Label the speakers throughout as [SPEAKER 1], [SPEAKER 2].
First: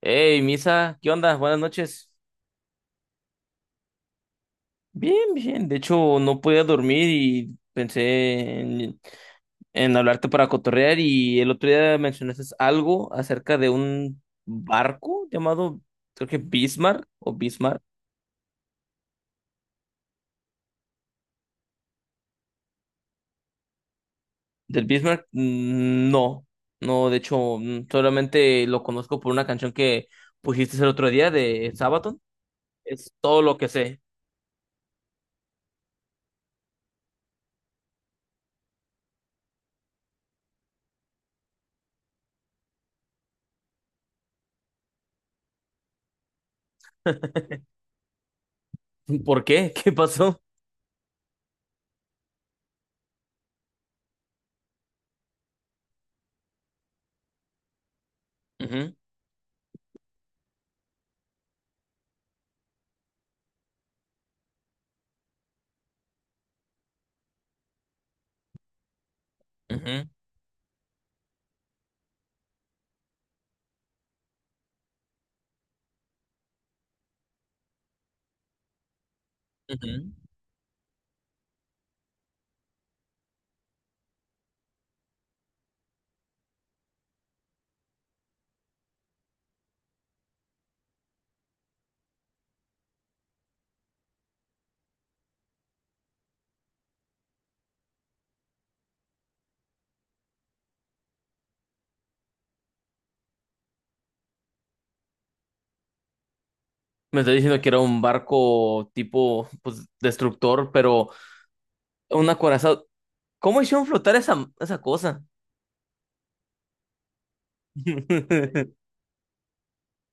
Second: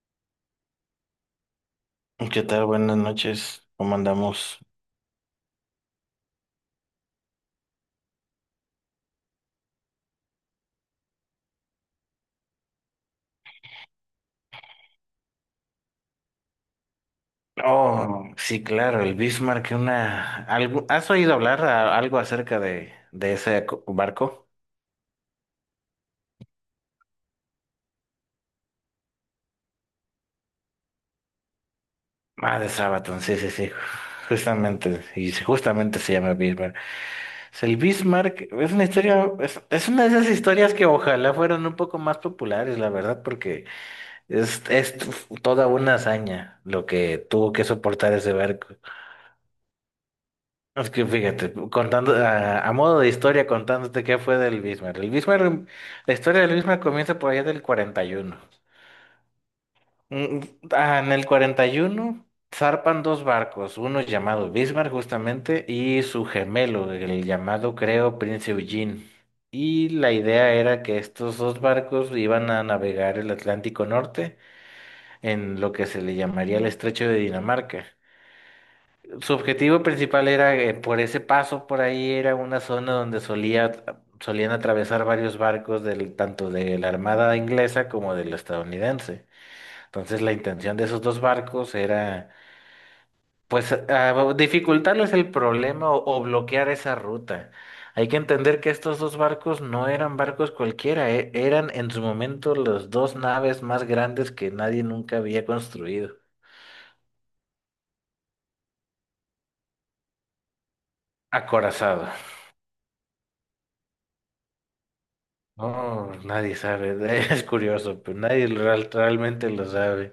[SPEAKER 1] Hey, Misa, ¿qué onda? Buenas noches.
[SPEAKER 2] ¿Qué tal? Buenas noches. ¿Cómo andamos?
[SPEAKER 1] Bien, bien. De hecho, no podía dormir y pensé en hablarte para cotorrear. Y el otro día mencionaste algo acerca de un barco llamado, creo que Bismarck o Bismarck.
[SPEAKER 2] Oh, sí, claro, el Bismarck, ¿Has oído hablar algo acerca de ese barco?
[SPEAKER 1] ¿Del Bismarck? No, no, de hecho, solamente lo conozco por una canción que pusiste el otro día de Sabaton.
[SPEAKER 2] Ah, de
[SPEAKER 1] Es
[SPEAKER 2] Sabaton, sí,
[SPEAKER 1] todo
[SPEAKER 2] sí,
[SPEAKER 1] lo que
[SPEAKER 2] sí.
[SPEAKER 1] sé.
[SPEAKER 2] Justamente, y sí, justamente se llama Bismarck. Es el Bismarck, es una historia, es una de esas historias que ojalá fueran un poco más populares, la verdad, porque es toda una hazaña lo que tuvo que soportar ese barco.
[SPEAKER 1] ¿Por qué? ¿Qué pasó?
[SPEAKER 2] Es que fíjate, contando a modo de historia, contándote qué fue del Bismarck. El Bismarck, la historia del Bismarck comienza por allá del 41.
[SPEAKER 1] Ujú,
[SPEAKER 2] Mm, En el 41 zarpan dos barcos, uno llamado Bismarck justamente y su gemelo, el llamado creo Prince Eugene. Y
[SPEAKER 1] ujú,
[SPEAKER 2] la idea era que estos dos barcos iban a navegar el Atlántico Norte en lo que se le llamaría el Estrecho de Dinamarca. Su objetivo
[SPEAKER 1] ujú.
[SPEAKER 2] principal era, por ese paso por ahí, era una zona donde solían atravesar varios barcos del, tanto de la Armada inglesa como del estadounidense. Entonces la intención de esos dos barcos era, pues, dificultarles el problema o bloquear esa ruta. Hay que entender que estos dos barcos no eran barcos cualquiera, eran en su momento las dos naves más grandes que nadie nunca había construido.
[SPEAKER 1] Me está diciendo que era un barco tipo, pues, destructor, pero
[SPEAKER 2] Acorazado.
[SPEAKER 1] un acorazado. ¿Cómo hicieron flotar esa, esa cosa?
[SPEAKER 2] No, nadie sabe, es curioso, pero nadie realmente lo sabe.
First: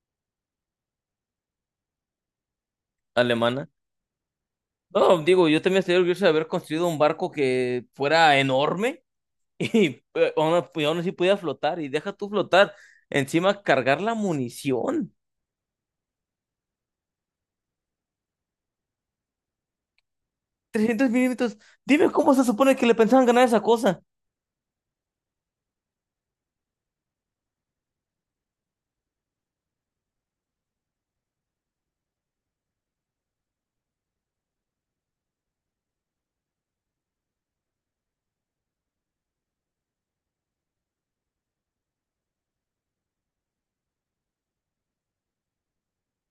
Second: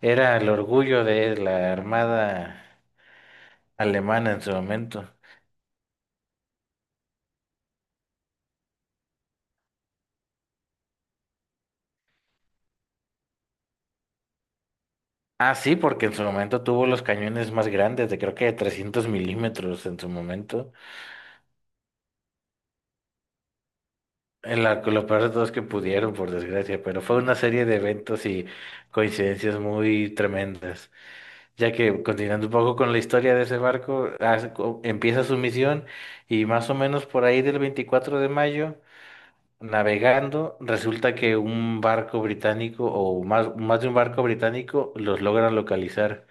[SPEAKER 2] Era el orgullo de la armada
[SPEAKER 1] Alemana.
[SPEAKER 2] alemana en su momento.
[SPEAKER 1] No, digo, yo también estoy orgulloso de haber construido un barco que fuera enorme y y aún así pudiera flotar. Y deja tú flotar. Encima, cargar la munición.
[SPEAKER 2] Ah, sí, porque en su momento tuvo los cañones más grandes, de creo que de 300 milímetros en su momento.
[SPEAKER 1] 300 mm. Dime cómo se supone que le pensaban ganar esa cosa.
[SPEAKER 2] Lo peor de todo es que pudieron, por desgracia, pero fue una serie de eventos y coincidencias muy tremendas. Ya que, continuando un poco con la historia de ese barco, empieza su misión y más o menos por ahí del 24 de mayo. Navegando, resulta que un barco británico o más, más de un barco británico los logra localizar.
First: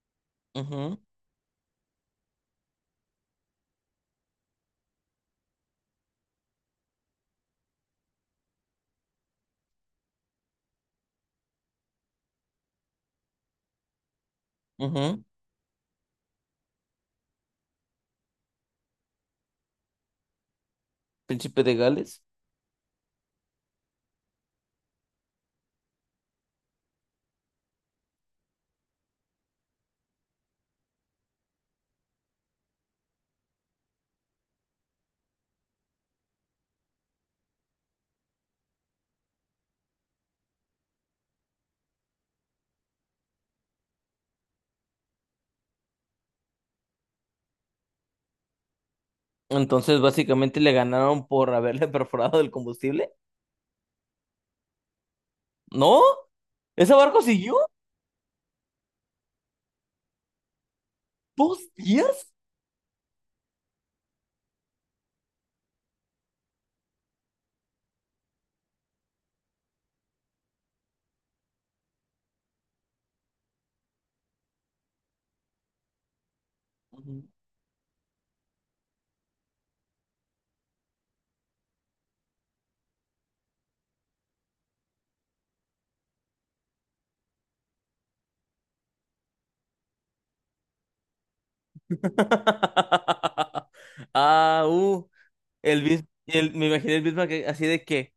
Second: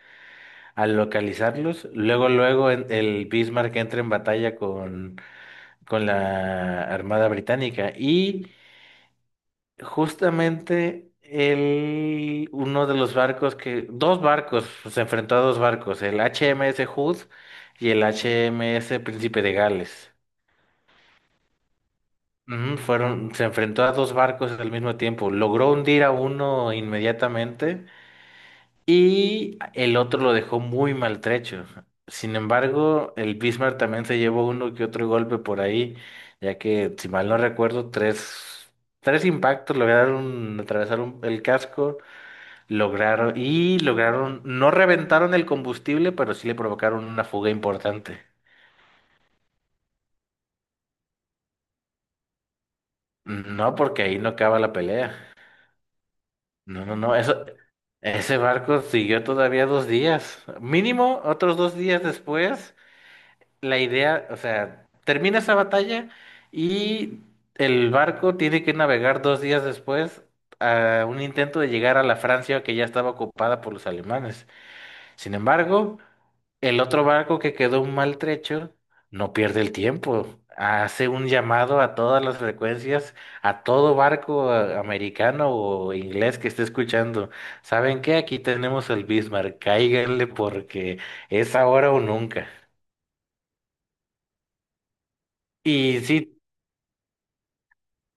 [SPEAKER 2] Al
[SPEAKER 1] Ujú,
[SPEAKER 2] localizarlos, luego, luego el Bismarck entra en batalla con la Armada Británica y justamente el, uno de los barcos que, dos barcos, se
[SPEAKER 1] ujú.
[SPEAKER 2] enfrentó a dos barcos, el HMS Hood y el HMS Príncipe de Gales.
[SPEAKER 1] Príncipe de Gales.
[SPEAKER 2] Ujú. Se enfrentó a dos barcos al mismo tiempo. Logró hundir a uno inmediatamente y el otro lo dejó muy maltrecho. Sin embargo, el Bismarck también se llevó uno que otro golpe por ahí, ya que, si mal no recuerdo, tres impactos lograron atravesar el casco, lograron y lograron, no reventaron el combustible, pero sí le provocaron una fuga importante.
[SPEAKER 1] Entonces, básicamente le ganaron por haberle perforado el combustible.
[SPEAKER 2] No, porque ahí no acaba la pelea.
[SPEAKER 1] ¿No?
[SPEAKER 2] No,
[SPEAKER 1] ¿Ese
[SPEAKER 2] no, no,
[SPEAKER 1] barco
[SPEAKER 2] eso,
[SPEAKER 1] siguió?
[SPEAKER 2] ese barco siguió todavía dos días. Mínimo, otros
[SPEAKER 1] ¿Dos
[SPEAKER 2] dos días
[SPEAKER 1] días?
[SPEAKER 2] después, la idea, o sea, termina esa batalla y el barco tiene que navegar dos días después a un intento de llegar a la Francia que ya estaba ocupada por los alemanes. Sin embargo, el otro
[SPEAKER 1] Ujú.
[SPEAKER 2] barco que quedó maltrecho no pierde el tiempo. Hace un llamado a todas las frecuencias, a todo barco, americano o inglés que esté escuchando. ¿Saben qué? Aquí tenemos el Bismarck. Cáiganle porque es ahora o nunca.
[SPEAKER 1] Ah, uh,
[SPEAKER 2] Y sí,
[SPEAKER 1] Me imaginé el Bismarck que, así de que,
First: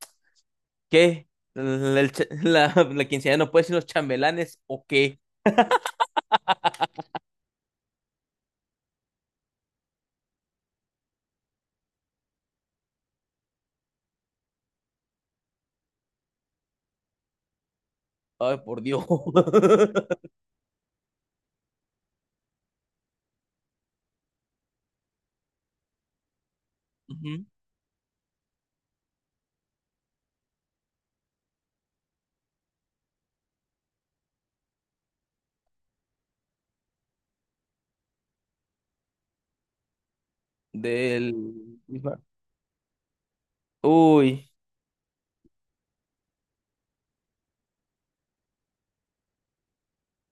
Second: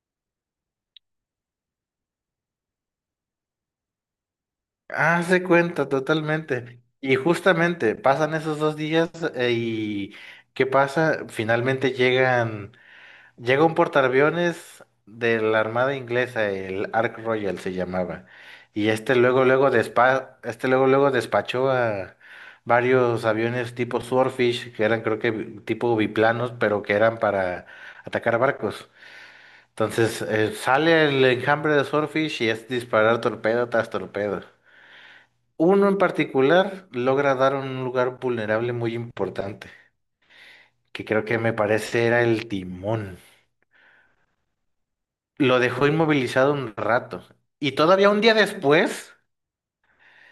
[SPEAKER 1] ¿qué? ¿La, el cha- la quinceañera no puede ser los chambelanes o qué?
[SPEAKER 2] hace cuenta totalmente. Y justamente pasan esos dos días, y ¿qué pasa? Finalmente llegan. Llega un portaaviones de la Armada Inglesa, el Ark Royal se llamaba,
[SPEAKER 1] Ay, por
[SPEAKER 2] y
[SPEAKER 1] Dios. Ujú.
[SPEAKER 2] este luego luego despachó a varios aviones tipo Swordfish, que eran creo que tipo biplanos, pero que eran para atacar barcos. Entonces, sale el enjambre de Swordfish y es disparar torpedo tras torpedo. Uno en particular logra dar un lugar vulnerable muy importante, que creo
[SPEAKER 1] Del
[SPEAKER 2] que me parece
[SPEAKER 1] Bismarck.
[SPEAKER 2] era el timón.
[SPEAKER 1] Uy,
[SPEAKER 2] Lo dejó inmovilizado un rato. Y todavía un día después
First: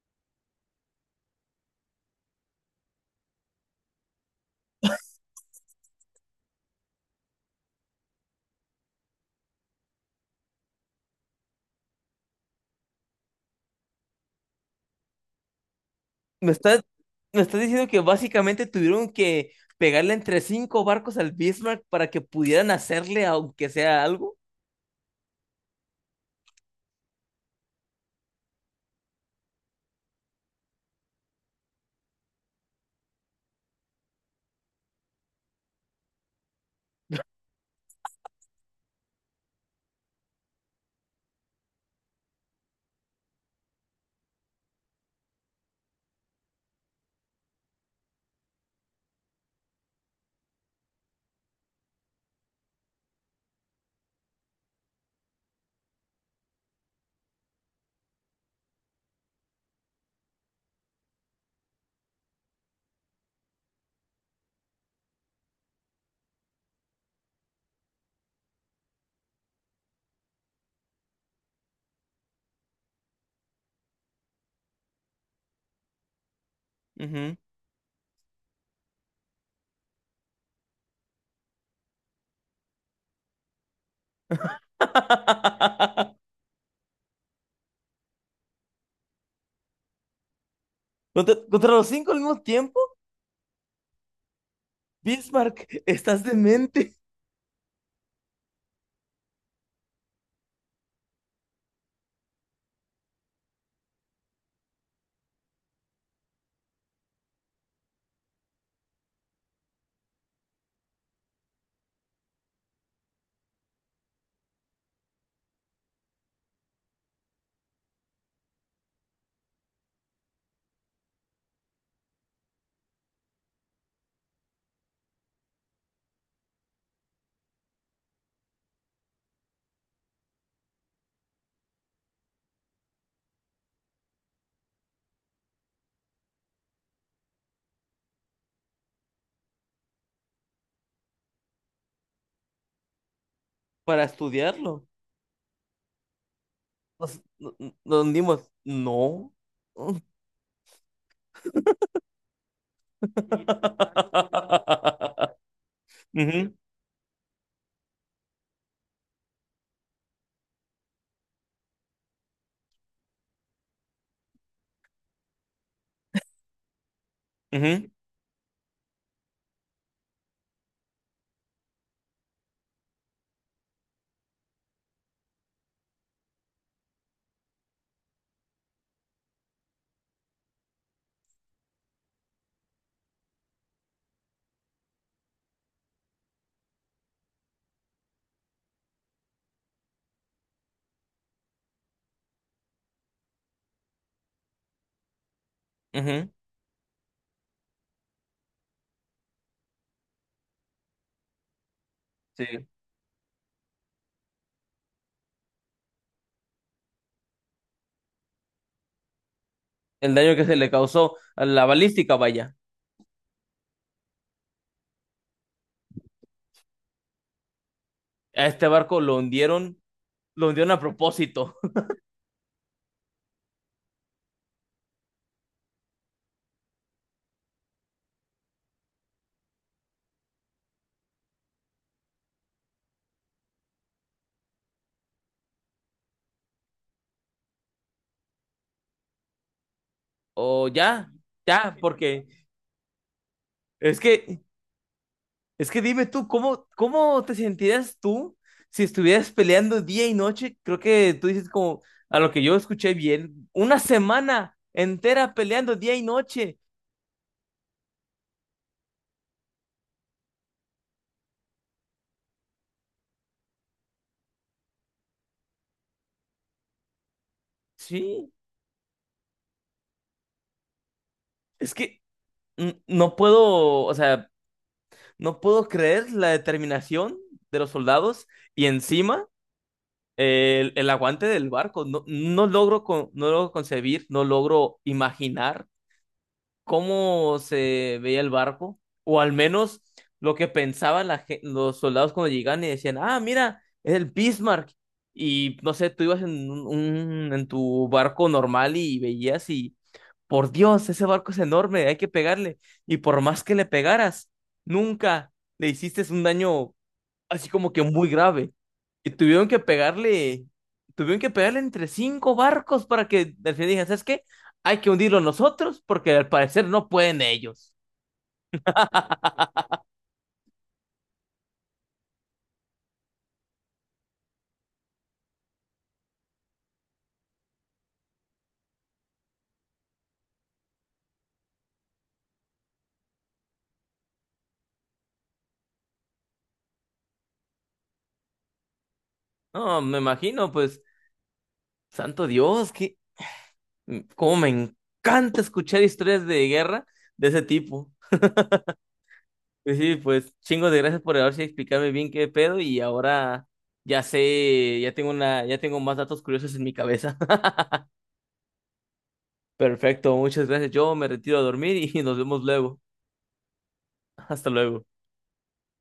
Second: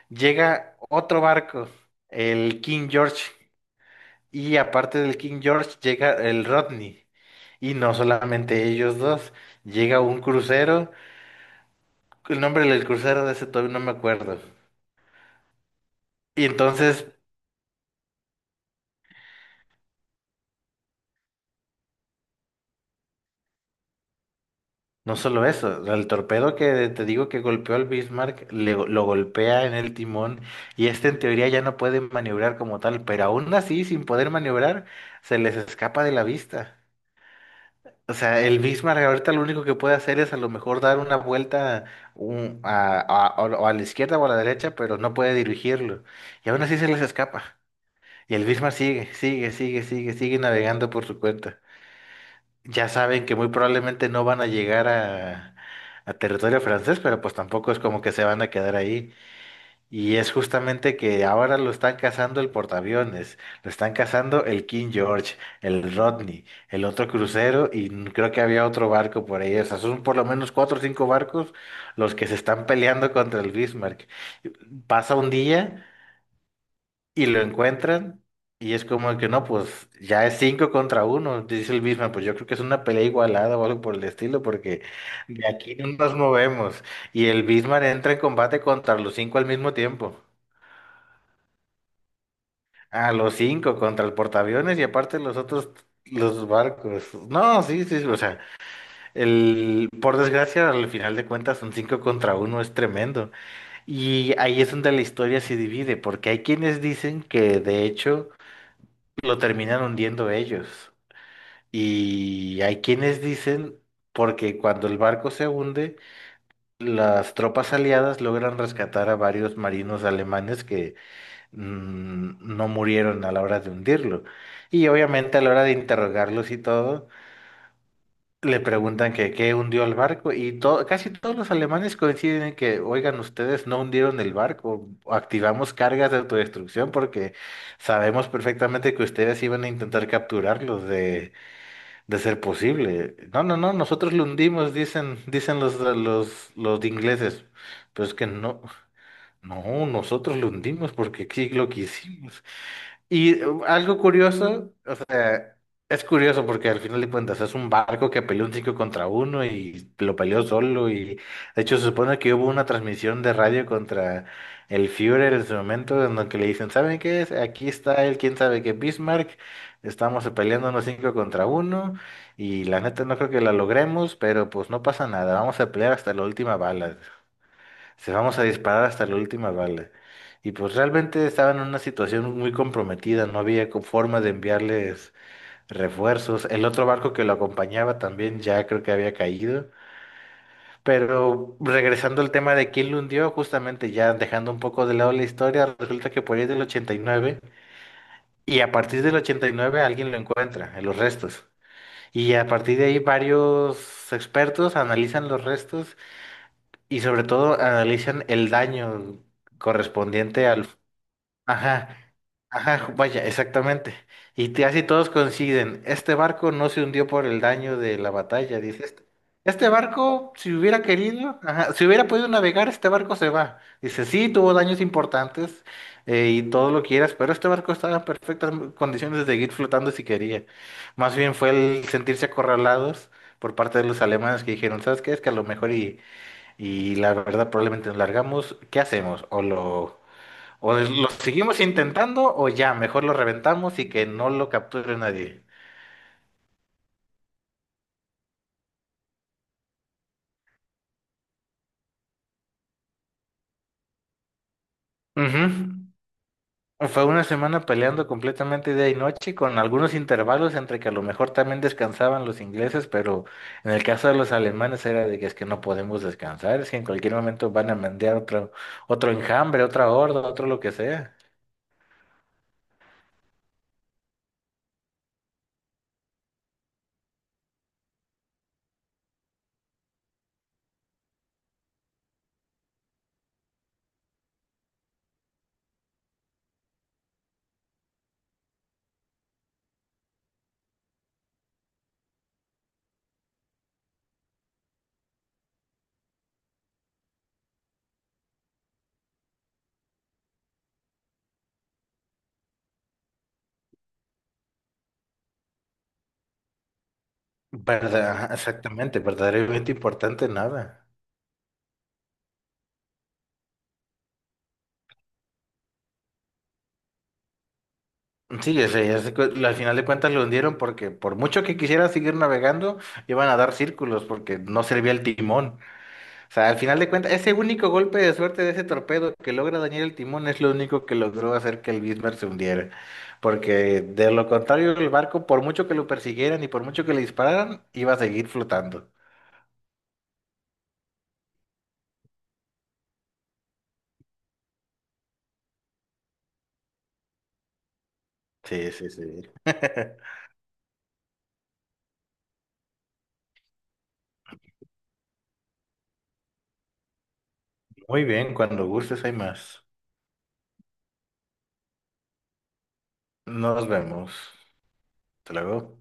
[SPEAKER 2] llega otro barco, el King George. Y aparte del King George llega el Rodney. Y no solamente ellos dos, llega un crucero. El nombre del crucero de ese todavía no me acuerdo. Y
[SPEAKER 1] me estás,
[SPEAKER 2] entonces,
[SPEAKER 1] me estás diciendo que básicamente tuvieron que pegarle entre cinco barcos al Bismarck para que pudieran hacerle aunque sea algo.
[SPEAKER 2] no solo eso, el torpedo que te digo que golpeó al Bismarck, lo golpea en el timón y este en teoría ya no puede maniobrar como tal, pero aún así, sin poder maniobrar, se les escapa de la vista. O sea, el Bismarck ahorita lo único que puede hacer es a lo mejor dar una vuelta o a la izquierda o a la derecha, pero no puede dirigirlo. Y aún así se les escapa. Y el Bismarck sigue, sigue, sigue, sigue, sigue navegando por su cuenta. Ya saben que muy probablemente no van a llegar a territorio francés, pero pues tampoco es como que se van a quedar ahí. Y es justamente que ahora lo están cazando el portaaviones, lo están cazando el King George, el Rodney, el otro crucero y creo que había otro barco por ahí. O sea, son por lo menos cuatro o cinco barcos los que se están peleando contra el Bismarck. Pasa un día y
[SPEAKER 1] Ujú.
[SPEAKER 2] lo encuentran y es como que no, pues ya es cinco contra uno, dice el Bismarck. Pues yo creo que es una pelea igualada o algo por el estilo porque de aquí no nos movemos. Y el Bismarck entra en combate contra los cinco al mismo tiempo.
[SPEAKER 1] Contra los cinco al mismo tiempo.
[SPEAKER 2] A los cinco contra el portaaviones y aparte los
[SPEAKER 1] Bismarck,
[SPEAKER 2] otros,
[SPEAKER 1] estás
[SPEAKER 2] los
[SPEAKER 1] demente
[SPEAKER 2] barcos. No, sí, sí, o sea, el, por desgracia, al final de cuentas, un cinco contra uno es tremendo. Y ahí es donde la historia se divide, porque hay quienes dicen que de hecho lo terminan hundiendo ellos. Y hay quienes dicen, porque cuando el barco se hunde, las tropas aliadas logran rescatar a varios marinos alemanes que no murieron a la hora de hundirlo. Y obviamente a la hora de interrogarlos y todo, le preguntan que qué hundió el barco y casi todos los alemanes coinciden en que, oigan, ustedes no hundieron el barco, activamos cargas de autodestrucción porque sabemos perfectamente que ustedes iban a intentar capturarlos de ser posible. No, no, no,
[SPEAKER 1] para
[SPEAKER 2] nosotros lo hundimos,
[SPEAKER 1] estudiarlo.
[SPEAKER 2] dicen los ingleses.
[SPEAKER 1] Nos
[SPEAKER 2] Pero es que
[SPEAKER 1] hundimos.
[SPEAKER 2] no,
[SPEAKER 1] No.
[SPEAKER 2] no, nosotros lo hundimos porque aquí lo quisimos. Y algo curioso, o sea, es curioso
[SPEAKER 1] Ujú,
[SPEAKER 2] porque al final de cuentas es un barco que peleó un 5 contra uno y lo peleó solo y de hecho se supone que hubo una transmisión de radio contra el Führer en su momento en donde le dicen, ¿saben qué es? Aquí
[SPEAKER 1] ujú,
[SPEAKER 2] está el quién sabe qué Bismarck, estamos peleando unos 5 contra uno y la neta no creo que la logremos, pero pues no pasa nada, vamos a pelear hasta la última bala. Se vamos a disparar hasta la última bala. Y pues realmente estaban en una situación muy comprometida, no había forma de enviarles refuerzos. El otro barco que lo acompañaba también ya creo que había caído. Pero regresando al tema de quién lo hundió, justamente ya dejando un poco de lado la historia, resulta que
[SPEAKER 1] ujú.
[SPEAKER 2] por ahí del 89 y a partir del 89 alguien lo encuentra en los restos. Y
[SPEAKER 1] Sí.
[SPEAKER 2] a partir de ahí varios expertos analizan los restos y sobre todo analizan el daño
[SPEAKER 1] El daño que
[SPEAKER 2] correspondiente
[SPEAKER 1] se
[SPEAKER 2] al...
[SPEAKER 1] le causó a la
[SPEAKER 2] Ajá,
[SPEAKER 1] balística, vaya.
[SPEAKER 2] ajá, vaya, exactamente. Y casi todos coinciden, este barco no se hundió por el daño de la
[SPEAKER 1] A
[SPEAKER 2] batalla,
[SPEAKER 1] este
[SPEAKER 2] dice
[SPEAKER 1] barco
[SPEAKER 2] este. Este barco,
[SPEAKER 1] lo
[SPEAKER 2] si
[SPEAKER 1] hundieron a
[SPEAKER 2] hubiera querido,
[SPEAKER 1] propósito.
[SPEAKER 2] ajá, si hubiera podido navegar, este barco se va. Dice, sí, tuvo daños importantes, y todo lo quieras, pero este barco estaba en perfectas condiciones de seguir flotando si quería. Más bien fue el sentirse acorralados por parte de los alemanes que dijeron, ¿sabes qué? Es que a lo mejor y la verdad, probablemente nos largamos. ¿Qué hacemos? ¿O lo,
[SPEAKER 1] O
[SPEAKER 2] o
[SPEAKER 1] ya,
[SPEAKER 2] lo seguimos
[SPEAKER 1] ya, porque
[SPEAKER 2] intentando o ya, mejor lo reventamos y
[SPEAKER 1] es
[SPEAKER 2] que no
[SPEAKER 1] que
[SPEAKER 2] lo capture nadie?
[SPEAKER 1] es que dime tú, ¿cómo, cómo te sentirías tú si estuvieras peleando día y noche? Creo que tú dices como, a lo que yo escuché bien, una semana entera
[SPEAKER 2] Ujú.
[SPEAKER 1] peleando día y noche.
[SPEAKER 2] Fue una semana peleando completamente día y noche con algunos intervalos entre que a lo mejor también descansaban los ingleses, pero en el caso de los alemanes era de que es que no podemos descansar, es que en cualquier momento van a mandar
[SPEAKER 1] Sí,
[SPEAKER 2] otro enjambre, otra horda, otro lo que sea.
[SPEAKER 1] es que no puedo, o sea, no puedo creer la determinación de los soldados. Y encima el aguante del barco. No, no logro concebir, no logro imaginar cómo se veía el barco, o al menos lo que pensaban los soldados cuando llegaban y decían, ah, mira, es el Bismarck. Y no sé, tú ibas en en tu barco normal y veías y, por Dios, ese barco es enorme, hay que pegarle. Y por más que le pegaras, nunca le hiciste un daño así como que muy
[SPEAKER 2] Verdad,
[SPEAKER 1] grave.
[SPEAKER 2] exactamente,
[SPEAKER 1] Y
[SPEAKER 2] verdaderamente importante nada.
[SPEAKER 1] tuvieron que pegarle entre cinco barcos para que al final dijeran, ¿sabes qué? Hay que hundirlo nosotros porque al parecer no pueden ellos.
[SPEAKER 2] Sí, o sea, al final de cuentas lo hundieron porque por mucho que quisiera seguir navegando, iban a dar círculos porque no servía el timón. O sea, al final de cuentas, ese único golpe de suerte de ese torpedo que logra dañar el timón es lo único que logró hacer que el Bismarck se hundiera. Porque de lo contrario, el barco, por mucho que lo persiguieran y por mucho que le dispararan, iba a seguir flotando.
[SPEAKER 1] No, me imagino, pues, santo Dios, que cómo me encanta escuchar historias de guerra de ese tipo.
[SPEAKER 2] Sí, sí, sí.
[SPEAKER 1] Y sí, pues, chingo de gracias por haberse explicarme bien qué pedo. Y ahora ya sé, ya tengo más datos curiosos en mi cabeza.
[SPEAKER 2] Muy bien, cuando gustes hay más.
[SPEAKER 1] Perfecto, muchas gracias. Yo me retiro a dormir y nos vemos luego.
[SPEAKER 2] Nos vemos.
[SPEAKER 1] Hasta luego.
[SPEAKER 2] Hasta luego.